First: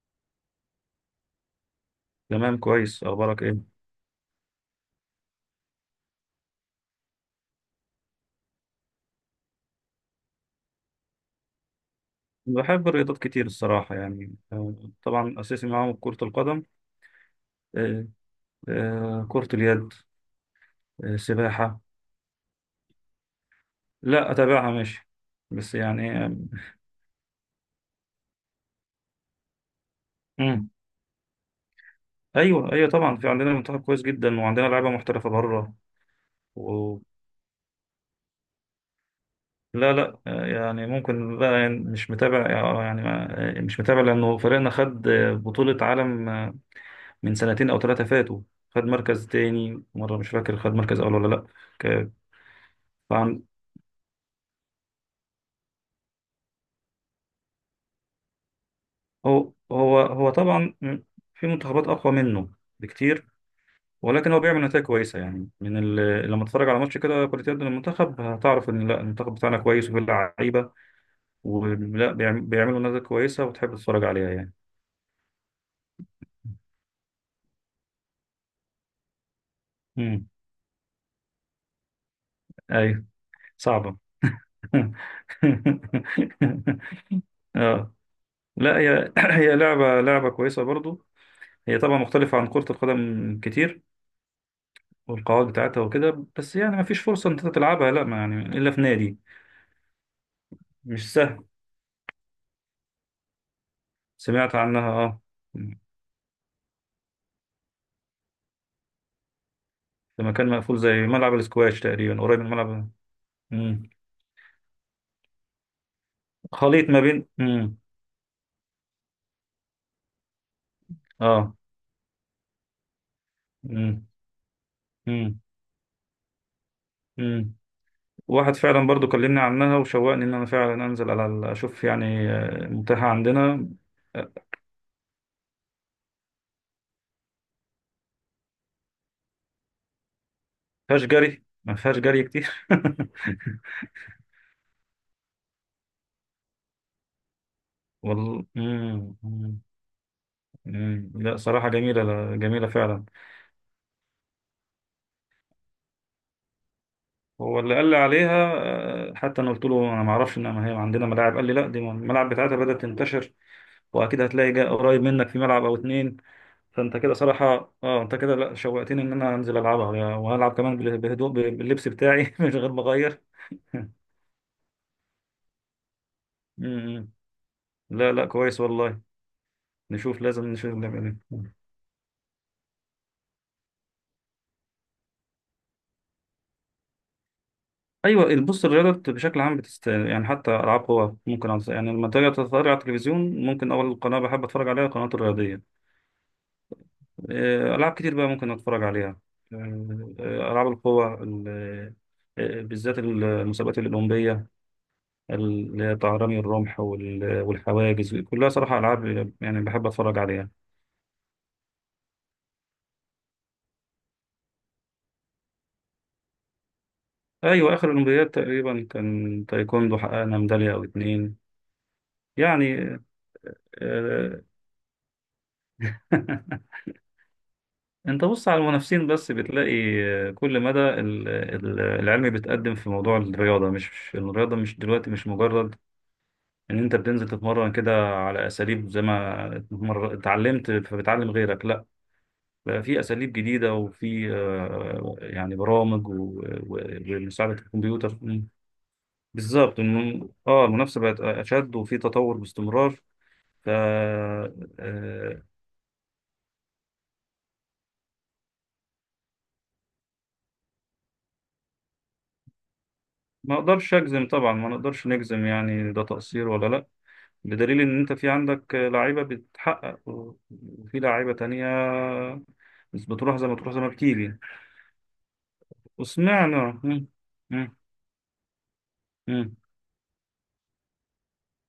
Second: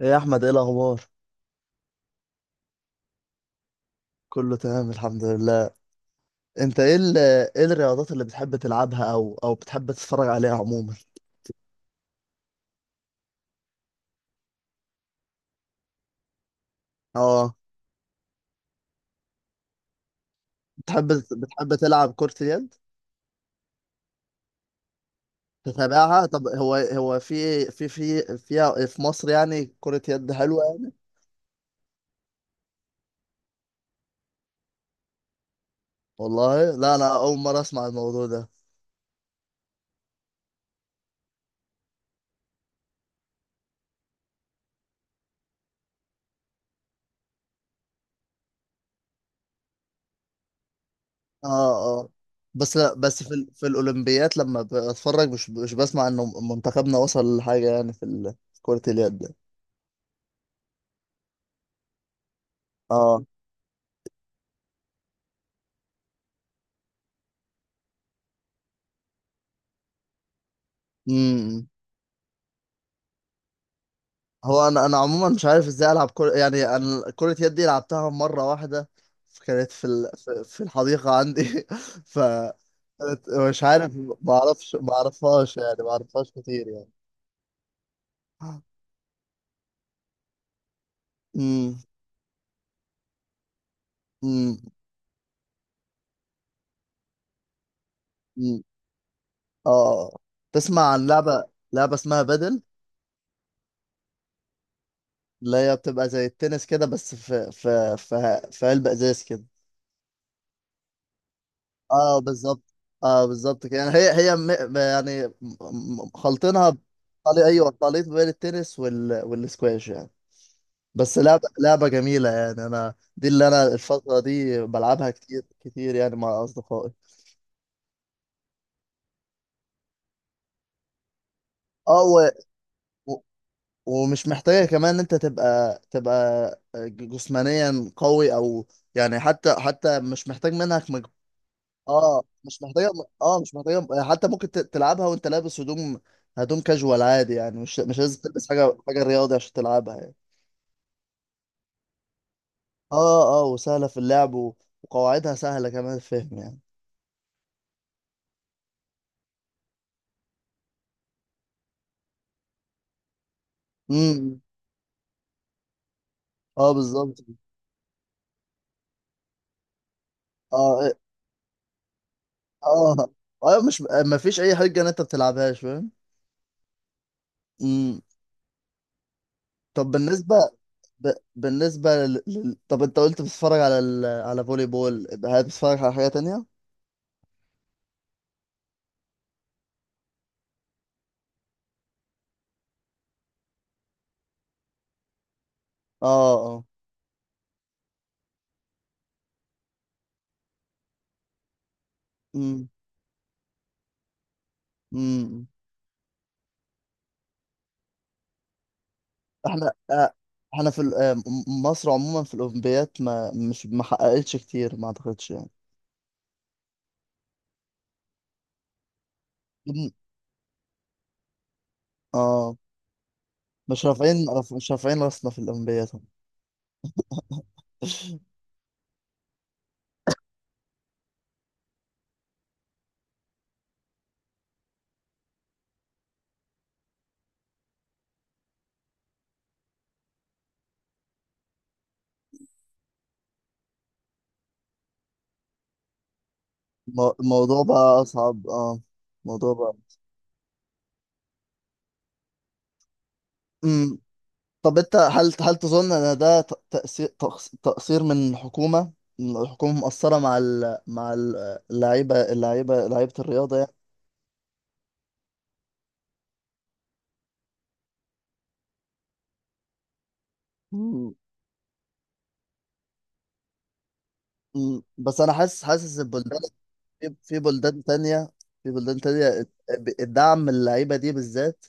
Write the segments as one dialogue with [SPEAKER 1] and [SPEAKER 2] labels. [SPEAKER 1] ايه يا احمد، ايه الاخبار؟
[SPEAKER 2] تمام، كويس. اخبارك ايه؟
[SPEAKER 1] كله تمام الحمد لله. انت ايه ايه الرياضات اللي بتحب تلعبها او بتحب تتفرج عليها عموما؟
[SPEAKER 2] بحب الرياضات كتير الصراحه يعني، طبعا اساسي معاهم كره القدم.
[SPEAKER 1] اه.
[SPEAKER 2] آه، كره اليد.
[SPEAKER 1] بتحب بتحب
[SPEAKER 2] سباحه.
[SPEAKER 1] تلعب كرة اليد؟
[SPEAKER 2] لا، اتابعها ماشي، بس يعني
[SPEAKER 1] تتابعها؟ طب هو في في في فيها في مصر يعني كرة يد حلوة
[SPEAKER 2] مم.
[SPEAKER 1] يعني؟
[SPEAKER 2] ايوه، ايوه، طبعا في عندنا منتخب كويس جدا وعندنا لعيبه محترفه بره.
[SPEAKER 1] والله لا،
[SPEAKER 2] و...
[SPEAKER 1] انا اول مرة اسمع الموضوع ده.
[SPEAKER 2] لا، لا، يعني ممكن بقى يعني مش متابع. يعني مش متابع لانه فريقنا خد بطوله عالم من سنتين او ثلاثه فاتوا. خد مركز تاني مره، مش فاكر خد مركز اول ولا لا.
[SPEAKER 1] اه اه.
[SPEAKER 2] ك-
[SPEAKER 1] بس لا، بس في
[SPEAKER 2] فعندنا
[SPEAKER 1] في الاولمبيات لما بتفرج مش بسمع انه منتخبنا وصل لحاجة يعني في في كرة اليد.
[SPEAKER 2] هو طبعا في منتخبات اقوى منه
[SPEAKER 1] اه.
[SPEAKER 2] بكتير. ولكن هو بيعمل نتائج كويسه يعني لما تتفرج على ماتش كده كرة يد للمنتخب هتعرف ان لا، المنتخب بتاعنا كويس وفيه لعيبه،
[SPEAKER 1] امم
[SPEAKER 2] ولا بيعملوا نتائج كويسه وتحب تتفرج عليها يعني.
[SPEAKER 1] هو انا عموما مش عارف ازاي العب كرة، يعني انا كرة يد دي لعبتها مرة واحدة. كانت في
[SPEAKER 2] امم
[SPEAKER 1] في الحديقة عندي. ف
[SPEAKER 2] ايوه،
[SPEAKER 1] مش عارف،
[SPEAKER 2] صعبه.
[SPEAKER 1] ما اعرفش، ما اعرفهاش كتير يعني.
[SPEAKER 2] اه. لا، هي هي لعبه لعبه كويسه برضو. هي
[SPEAKER 1] امم
[SPEAKER 2] طبعا مختلفه عن كره القدم كتير،
[SPEAKER 1] امم
[SPEAKER 2] والقواعد بتاعتها وكده، بس يعني ما فيش فرصه ان انت تلعبها، لا ما يعني
[SPEAKER 1] أمم.
[SPEAKER 2] الا في نادي.
[SPEAKER 1] اه آه. تسمع عن
[SPEAKER 2] مش.
[SPEAKER 1] لعبة اسمها بدل؟
[SPEAKER 2] سمعت عنها، اه،
[SPEAKER 1] اللي هي بتبقى زي التنس كده، بس في علبة ازاز كده.
[SPEAKER 2] في مكان مقفول زي ملعب الاسكواش
[SPEAKER 1] اه
[SPEAKER 2] تقريبا، قريب من
[SPEAKER 1] بالظبط.
[SPEAKER 2] ملعب.
[SPEAKER 1] اه بالظبط كده. يعني
[SPEAKER 2] مم.
[SPEAKER 1] هي م- يعني م- خلطينها
[SPEAKER 2] خليط ما بين
[SPEAKER 1] ايوه، خليط بين التنس والسكواش يعني. بس لعبة
[SPEAKER 2] اه.
[SPEAKER 1] لعبة جميلة، يعني انا دي اللي انا
[SPEAKER 2] مم.
[SPEAKER 1] الفترة دي بلعبها
[SPEAKER 2] مم.
[SPEAKER 1] كتير كتير يعني مع اصدقائي.
[SPEAKER 2] مم. واحد فعلا برضو كلمني عنها وشوقني ان انا فعلا انزل اشوف
[SPEAKER 1] اه
[SPEAKER 2] يعني متاحة
[SPEAKER 1] و...
[SPEAKER 2] عندنا.
[SPEAKER 1] ومش
[SPEAKER 2] آه،
[SPEAKER 1] محتاجة كمان ان انت تبقى جسمانيا قوي او يعني حتى مش محتاج منك.
[SPEAKER 2] فيهاش جري، ما فيهاش جري
[SPEAKER 1] اه مش
[SPEAKER 2] كتير.
[SPEAKER 1] محتاجه. اه مش محتاجه، حتى ممكن تلعبها وانت لابس هدوم كاجوال عادي، يعني مش لازم
[SPEAKER 2] والله.
[SPEAKER 1] تلبس حاجه
[SPEAKER 2] مم.
[SPEAKER 1] رياضي عشان
[SPEAKER 2] مم.
[SPEAKER 1] تلعبها يعني.
[SPEAKER 2] مم. لا صراحة جميلة، لا، جميلة فعلا.
[SPEAKER 1] اه اه، وسهله في اللعب وقواعدها سهله كمان الفهم يعني.
[SPEAKER 2] هو اللي قال لي عليها. حتى انا قلت له انا ما اعرفش ان هي عندنا ملاعب. قال لي لا، دي الملاعب بتاعتها بدأت تنتشر، واكيد
[SPEAKER 1] امم.
[SPEAKER 2] هتلاقي قريب منك في ملعب او اتنين.
[SPEAKER 1] اه
[SPEAKER 2] فانت كده
[SPEAKER 1] بالظبط.
[SPEAKER 2] صراحه، اه، انت كده، لا، شوقتني ان انا انزل العبها وهلعب كمان
[SPEAKER 1] اه إيه،
[SPEAKER 2] بهدوء باللبس بتاعي من غير ما
[SPEAKER 1] اه
[SPEAKER 2] اغير.
[SPEAKER 1] اه، مش ما فيش اي حاجه ان انت بتلعبهاش فاهم.
[SPEAKER 2] أمم.
[SPEAKER 1] امم.
[SPEAKER 2] لا، لا، كويس والله.
[SPEAKER 1] طب
[SPEAKER 2] نشوف،
[SPEAKER 1] بالنسبه
[SPEAKER 2] لازم نشوف نعمل
[SPEAKER 1] ب...
[SPEAKER 2] إيه.
[SPEAKER 1] بالنسبه لل... لل- طب انت قلت بتتفرج على على فولي بول، هل بتتفرج على حاجه تانية؟
[SPEAKER 2] ايوه، بص، الرياضه بشكل عام يعني حتى العاب قوى ممكن يعني لما تيجي تتفرج على التلفزيون ممكن اول قناه بحب اتفرج عليها القناه الرياضيه.
[SPEAKER 1] اه اه.
[SPEAKER 2] العاب كتير بقى ممكن اتفرج عليها. العاب القوى
[SPEAKER 1] امم
[SPEAKER 2] بالذات المسابقات الاولمبيه،
[SPEAKER 1] امم.
[SPEAKER 2] اللي هي طهراني الرمح والحواجز كلها، صراحة ألعاب يعني
[SPEAKER 1] احنا
[SPEAKER 2] بحب أتفرج عليها.
[SPEAKER 1] احنا في مصر عموما في الاولمبيات ما حققتش كتير ما اعتقدش يعني.
[SPEAKER 2] أيوة، آخر الأولمبياد تقريبا كان
[SPEAKER 1] إن-
[SPEAKER 2] تايكوندو، حققنا ميدالية أو اتنين
[SPEAKER 1] اه
[SPEAKER 2] يعني
[SPEAKER 1] مش رافعين
[SPEAKER 2] آه،
[SPEAKER 1] مش رافعين راسنا في الاولمبيات.
[SPEAKER 2] أنت بص على المنافسين بس بتلاقي كل مدى العلم بيتقدم في موضوع الرياضة، مش الرياضة مش دلوقتي، مش مجرد إن أنت بتنزل تتمرن كده على أساليب زي ما اتعلمت فبتعلم غيرك، لا، بقى في اساليب جديده وفي يعني برامج و- ومساعده
[SPEAKER 1] الموضوع بقى
[SPEAKER 2] الكمبيوتر
[SPEAKER 1] اصعب
[SPEAKER 2] مم.
[SPEAKER 1] اه. الموضوع بقى.
[SPEAKER 2] بالظبط اه، المنافسه بقت اشد وفي تطور باستمرار. ف
[SPEAKER 1] امم. طب انت هل
[SPEAKER 2] آه،
[SPEAKER 1] هل تظن ان ده تقصير تقصير من الحكومة، إن الحكومة مقصرة مع اللعيبة لعيبة
[SPEAKER 2] ما
[SPEAKER 1] الرياضة يعني.
[SPEAKER 2] اقدرش اجزم طبعا، ما نقدرش نجزم يعني ده تقصير ولا لا. بدليل ان انت في عندك لعيبه بتحقق وفي
[SPEAKER 1] مم.
[SPEAKER 2] لعيبه تانية بس بتروح زي ما تروح، زي ما بتيجي.
[SPEAKER 1] مم. بس انا حاسس البلدان،
[SPEAKER 2] وسمعنا. مم.
[SPEAKER 1] في
[SPEAKER 2] مم.
[SPEAKER 1] بلدان تانية، في بلدان تانية
[SPEAKER 2] مم.
[SPEAKER 1] الدعم اللعيبة دي بالذات،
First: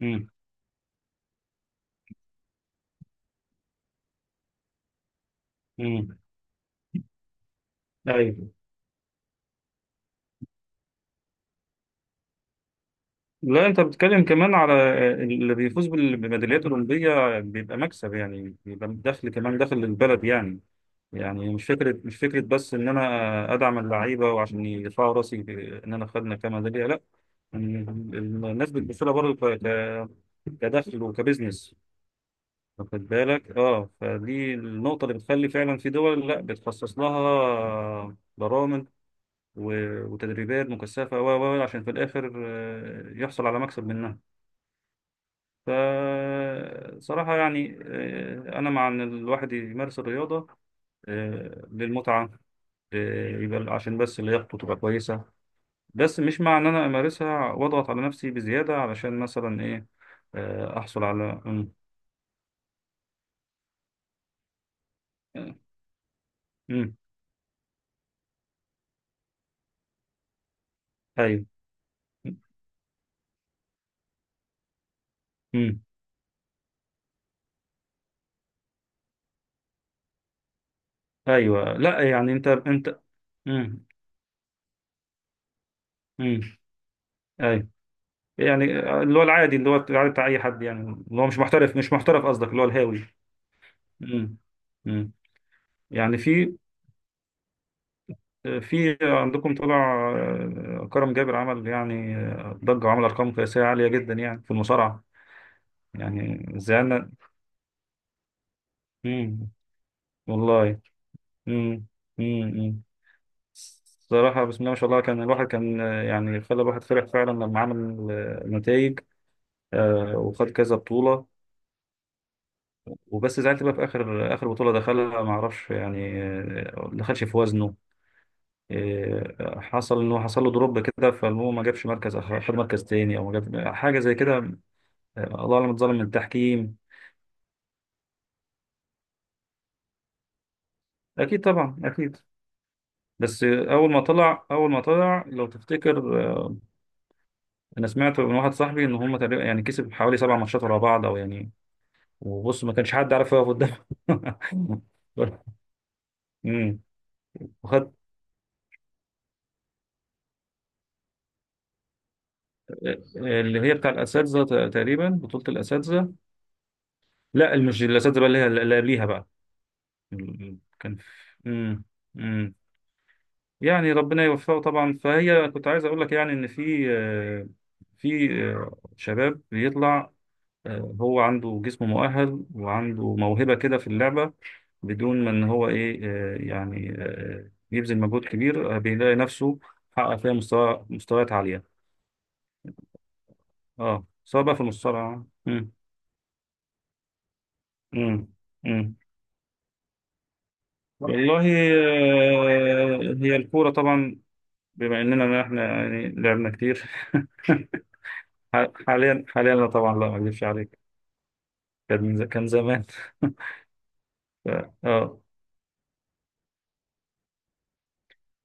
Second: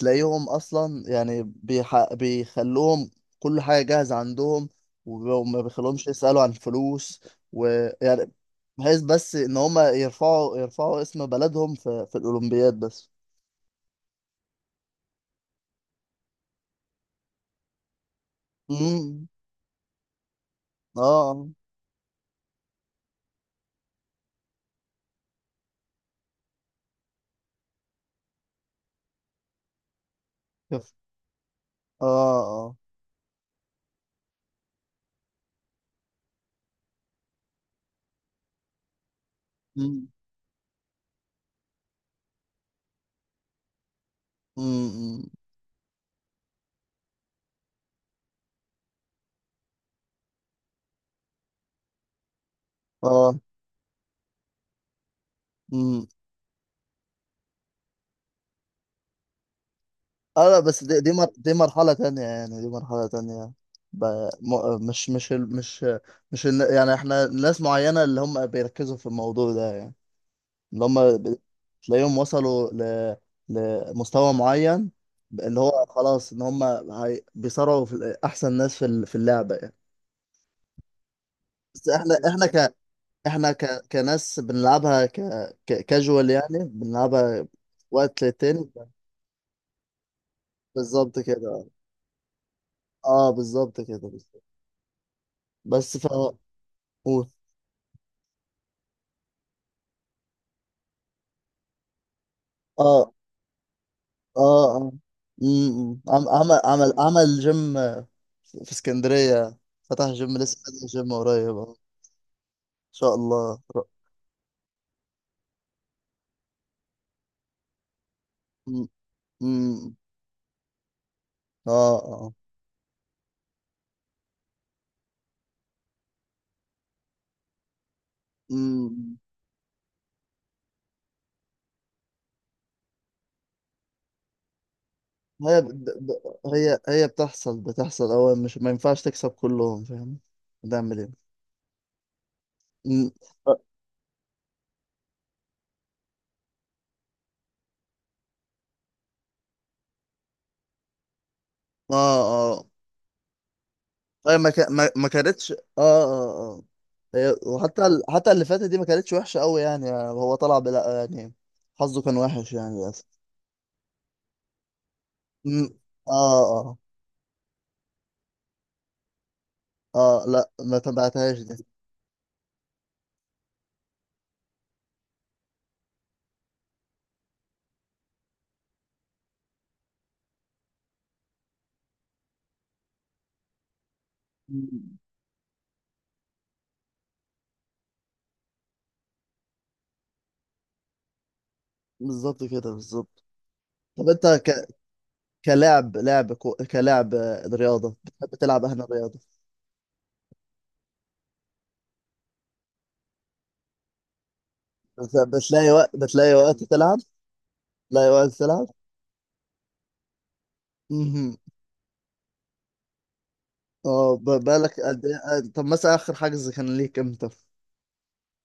[SPEAKER 2] مم.
[SPEAKER 1] أصلا يعني بيخلوهم كل حاجة جاهزة عندهم، وما بيخلوهمش
[SPEAKER 2] مم.
[SPEAKER 1] يسألوا عن فلوس ويعني،
[SPEAKER 2] ايوه،
[SPEAKER 1] بحيث بس إن هما يرفعوا اسم بلدهم في الأولمبياد بس.
[SPEAKER 2] لا، انت بتتكلم كمان على بميداليات اولمبيه بيبقى مكسب، يعني بيبقى
[SPEAKER 1] امم،
[SPEAKER 2] دخل كمان، دخل للبلد يعني.
[SPEAKER 1] اه
[SPEAKER 2] يعني مش فكره، مش فكره بس ان انا ادعم اللعيبه وعشان يرفعوا راسي ان انا خدنا كميداليه، لا، الناس بتبص لها برضه
[SPEAKER 1] اه
[SPEAKER 2] كدخل وكبزنس.
[SPEAKER 1] اه اه،
[SPEAKER 2] واخد بالك، اه، فدي النقطة اللي بتخلي فعلا في دول لا بتخصص لها برامج
[SPEAKER 1] امم
[SPEAKER 2] وتدريبات مكثفة عشان في الآخر يحصل على مكسب منها.
[SPEAKER 1] امم
[SPEAKER 2] فصراحة يعني أنا مع إن الواحد يمارس الرياضة للمتعة،
[SPEAKER 1] اه.
[SPEAKER 2] يبقى عشان بس لياقته تبقى كويسة.
[SPEAKER 1] مم.
[SPEAKER 2] بس مش مع إن أنا أمارسها وأضغط على نفسي بزيادة علشان مثلا إيه،
[SPEAKER 1] اه لا، بس
[SPEAKER 2] أحصل على
[SPEAKER 1] دي
[SPEAKER 2] مم.
[SPEAKER 1] مرحلة تانية يعني، دي مرحلة تانية. ب... مش مش يعني
[SPEAKER 2] مم.
[SPEAKER 1] احنا ناس معينة اللي هم بيركزوا في الموضوع ده يعني، اللي هم ب...
[SPEAKER 2] أيوه.
[SPEAKER 1] تلاقيهم وصلوا لمستوى معين، اللي
[SPEAKER 2] مم.
[SPEAKER 1] هو خلاص ان هم بيصارعوا في احسن ناس في في اللعبة يعني.
[SPEAKER 2] أيوه،
[SPEAKER 1] بس
[SPEAKER 2] لا،
[SPEAKER 1] احنا
[SPEAKER 2] يعني
[SPEAKER 1] احنا
[SPEAKER 2] أنت أنت مم.
[SPEAKER 1] كناس بنلعبها كاجوال
[SPEAKER 2] مم.
[SPEAKER 1] يعني، بنلعبها
[SPEAKER 2] أيوه،
[SPEAKER 1] وقت للتاني.
[SPEAKER 2] يعني اللي هو العادي، اللي هو العادي بتاع أي حد يعني.
[SPEAKER 1] بالظبط
[SPEAKER 2] اللي هو مش
[SPEAKER 1] كده.
[SPEAKER 2] محترف، مش محترف قصدك اللي هو الهاوي.
[SPEAKER 1] اه بالظبط كده
[SPEAKER 2] مم.
[SPEAKER 1] بالظبط.
[SPEAKER 2] مم.
[SPEAKER 1] بس ف
[SPEAKER 2] يعني في
[SPEAKER 1] قول.
[SPEAKER 2] في عندكم طلع كرم جابر، عمل يعني ضجة وعمل
[SPEAKER 1] اه
[SPEAKER 2] أرقام قياسية عالية جدا يعني في
[SPEAKER 1] اه اه.
[SPEAKER 2] المصارعة.
[SPEAKER 1] امم.
[SPEAKER 2] يعني
[SPEAKER 1] عمل عمل
[SPEAKER 2] زعلنا.
[SPEAKER 1] عمل جيم آه، في
[SPEAKER 2] مم.
[SPEAKER 1] اسكندرية، فتح جيم، لسه
[SPEAKER 2] والله.
[SPEAKER 1] فاتح جيم قريب. اه ان
[SPEAKER 2] مم. مم. مم.
[SPEAKER 1] شاء الله.
[SPEAKER 2] صراحة، بسم الله ما شاء الله، كان الواحد كان يعني خلى الواحد فرح فعلا لما عمل
[SPEAKER 1] م-
[SPEAKER 2] النتائج
[SPEAKER 1] م-
[SPEAKER 2] وخد كذا بطولة.
[SPEAKER 1] اه اه.
[SPEAKER 2] وبس زعلت بقى في آخر، آخر بطولة دخلها، ما أعرفش يعني ما دخلش في وزنه.
[SPEAKER 1] م-
[SPEAKER 2] حصل إنه حصل له دروب كده، فالمهم ما جابش مركز خد مركز تاني أو ما جاب حاجة زي كده، الله
[SPEAKER 1] هي ب...
[SPEAKER 2] اعلم اتظلم من
[SPEAKER 1] ب...
[SPEAKER 2] التحكيم.
[SPEAKER 1] هي بتحصل. هو مش، ما ينفعش تكسب كلهم فاهم، هتعمل ايه.
[SPEAKER 2] اكيد، طبعا اكيد.
[SPEAKER 1] م-
[SPEAKER 2] بس
[SPEAKER 1] اه
[SPEAKER 2] اول ما طلع، اول ما طلع لو تفتكر، انا سمعت من واحد صاحبي ان هم تقريبا يعني كسب حوالي 7 ماتشات ورا بعض او يعني، وبص،
[SPEAKER 1] اه.
[SPEAKER 2] ما كانش حد عارف يقف قدامه.
[SPEAKER 1] هي ما ك... ما... ما كانتش. اه اه اه.
[SPEAKER 2] أمم.
[SPEAKER 1] هي، وحتى
[SPEAKER 2] وخد
[SPEAKER 1] حتى اللي فاتت دي ما كانتش وحشة قوي يعني، هو طلع بلا يعني، حظه كان وحش يعني للأسف.
[SPEAKER 2] آه، اللي هي بتاع الاساتذه، تقريبا بطوله
[SPEAKER 1] مم.
[SPEAKER 2] الاساتذه.
[SPEAKER 1] اه اه
[SPEAKER 2] لا، مش الاساتذه بقى، اللي هي اللي قبليها بقى.
[SPEAKER 1] اه، لا
[SPEAKER 2] ال-
[SPEAKER 1] ما
[SPEAKER 2] كان في-
[SPEAKER 1] تبعتهاش دي.
[SPEAKER 2] امم. امم. يعني ربنا يوفقه طبعا. فهي كنت عايز اقول لك يعني ان في في شباب بيطلع، هو عنده جسم مؤهل وعنده موهبة كده في اللعبة،
[SPEAKER 1] مم.
[SPEAKER 2] بدون ما ان هو ايه، يعني يبذل مجهود كبير، بيلاقي نفسه حقق فيها مستوى مستويات عالية.
[SPEAKER 1] بالظبط كده بالظبط.
[SPEAKER 2] اه
[SPEAKER 1] طب انت
[SPEAKER 2] سواء بقى في المصارعة. مم.
[SPEAKER 1] كلاعب كلاعب آه، رياضة،
[SPEAKER 2] مم.
[SPEAKER 1] بتحب تلعب اهنا
[SPEAKER 2] مم.
[SPEAKER 1] رياضة؟
[SPEAKER 2] والله هي الكورة طبعا، بما اننا احنا يعني
[SPEAKER 1] بتلاقي
[SPEAKER 2] لعبنا
[SPEAKER 1] وقت
[SPEAKER 2] كتير.
[SPEAKER 1] تلعب؟ بتلاقي وقت تلعب؟
[SPEAKER 2] حاليا، حاليا لا، طبعا لا، ما اكذبش عليك.
[SPEAKER 1] مهم.
[SPEAKER 2] كان زمان.
[SPEAKER 1] اه
[SPEAKER 2] ف-
[SPEAKER 1] بالك قد ايه
[SPEAKER 2] اه،
[SPEAKER 1] آه، طب مثلا اخر حجز كان ليك امتى؟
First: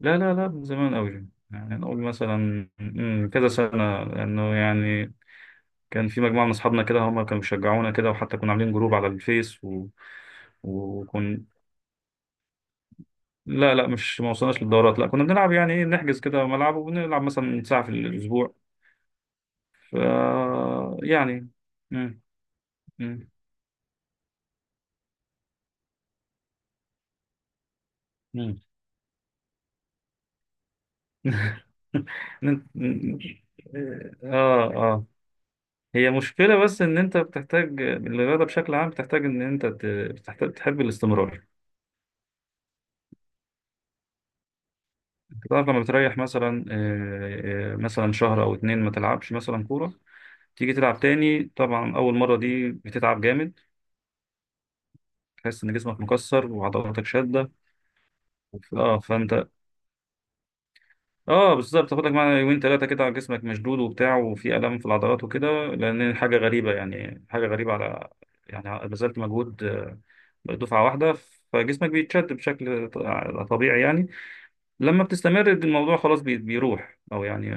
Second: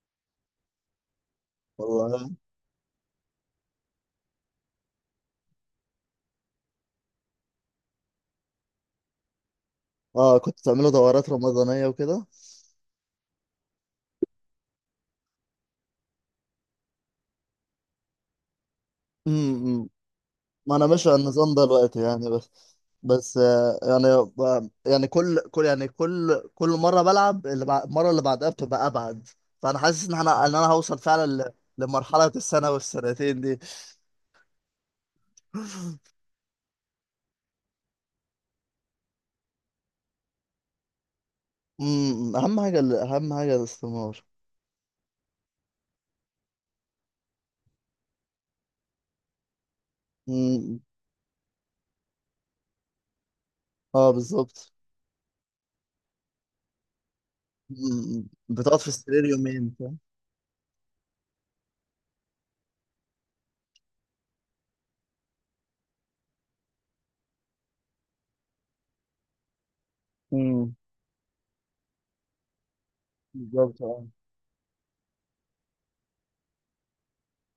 [SPEAKER 2] لا، لا، لا، من زمان قوي، يعني نقول
[SPEAKER 1] والله.
[SPEAKER 2] مثلا كذا سنة، لأنه يعني كان في مجموعة من أصحابنا كده هم كانوا بيشجعونا كده وحتى كنا عاملين جروب على الفيس
[SPEAKER 1] اه كنت بتعملوا دورات
[SPEAKER 2] وكن
[SPEAKER 1] رمضانية وكده؟
[SPEAKER 2] لا، لا، مش ما وصلناش للدورات، لا كنا بنلعب يعني إيه، نحجز كده ملعب وبنلعب مثلا ساعة في الأسبوع.
[SPEAKER 1] مم.
[SPEAKER 2] ف
[SPEAKER 1] ما انا ماشي على
[SPEAKER 2] يعني
[SPEAKER 1] النظام ده دلوقتي
[SPEAKER 2] مم،
[SPEAKER 1] يعني، بس
[SPEAKER 2] مم،
[SPEAKER 1] بس آه، يعني يعني كل يعني كل مره بلعب اللي المره اللي بعدها
[SPEAKER 2] مم.
[SPEAKER 1] بتبقى ابعد. فانا حاسس ان انا هوصل فعلا لمرحله
[SPEAKER 2] نن-
[SPEAKER 1] السنه
[SPEAKER 2] نن-
[SPEAKER 1] والسنتين دي.
[SPEAKER 2] اه، اه. هي مشكلة بس إن أنت بتحتاج الرياضة بشكل عام، بتحتاج إن أنت بتحتاج تحب الاستمرار.
[SPEAKER 1] امم، اهم حاجه اهم حاجه الاستثمار.
[SPEAKER 2] تعرف لما بتريح مثلا مثلا شهر او اتنين ما تلعبش مثلا كوره، تيجي
[SPEAKER 1] امم
[SPEAKER 2] تلعب تاني طبعا اول مره دي بتتعب جامد،
[SPEAKER 1] اه بالظبط.
[SPEAKER 2] تحس ان جسمك مكسر وعضلاتك شاده.
[SPEAKER 1] أمم، بتقعد في
[SPEAKER 2] اه
[SPEAKER 1] السرير
[SPEAKER 2] فانت،
[SPEAKER 1] يومين فاهم؟
[SPEAKER 2] اه، بالظبط، تاخد لك معانا يومين ثلاثه كده على جسمك مشدود وبتاع وفي الام في العضلات وكده، لان حاجه غريبه، يعني حاجه غريبه على، يعني بذلت مجهود
[SPEAKER 1] امم،
[SPEAKER 2] دفعه واحده، فجسمك بيتشد بشكل طبيعي
[SPEAKER 1] بالظبط آه.
[SPEAKER 2] يعني. لما بتستمر الموضوع خلاص بيروح، او يعني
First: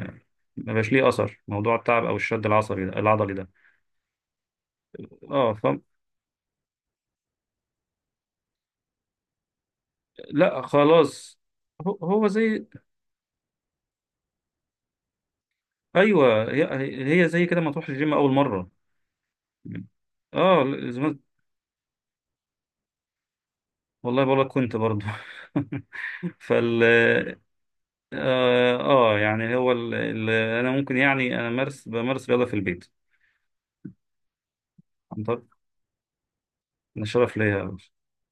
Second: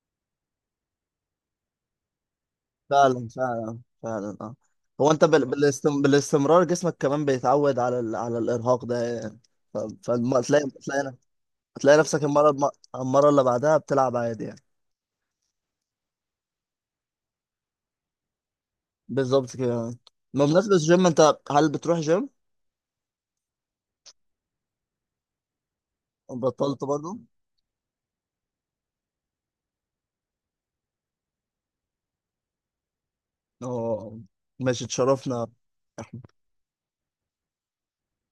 [SPEAKER 2] ما بقاش ليه اثر موضوع التعب او الشد العصبي ده،
[SPEAKER 1] فعلا
[SPEAKER 2] العضلي ده.
[SPEAKER 1] فعلا فعلا اه. هو انت
[SPEAKER 2] اه.
[SPEAKER 1] بالاستمرار جسمك كمان بيتعود على على الارهاق ده يعني.
[SPEAKER 2] لا
[SPEAKER 1] تلاقي
[SPEAKER 2] خلاص. هو
[SPEAKER 1] تلاقي نفسك
[SPEAKER 2] هو
[SPEAKER 1] المره
[SPEAKER 2] زي،
[SPEAKER 1] المره اللي بعدها بتلعب عادي يعني.
[SPEAKER 2] ايوه، هي زي كده ما تروح الجيم اول مره.
[SPEAKER 1] بالظبط كده.
[SPEAKER 2] اه،
[SPEAKER 1] بمناسبة الجيم،
[SPEAKER 2] زمان،
[SPEAKER 1] انت هل بتروح جيم؟
[SPEAKER 2] والله بقول لك كنت برضه.
[SPEAKER 1] بطلت
[SPEAKER 2] فال
[SPEAKER 1] برضه؟
[SPEAKER 2] اه يعني هو انا ممكن يعني انا بمارس رياضه في البيت،
[SPEAKER 1] اه، ماشي
[SPEAKER 2] عن
[SPEAKER 1] تشرفنا.
[SPEAKER 2] طريق، انا شرف ليا.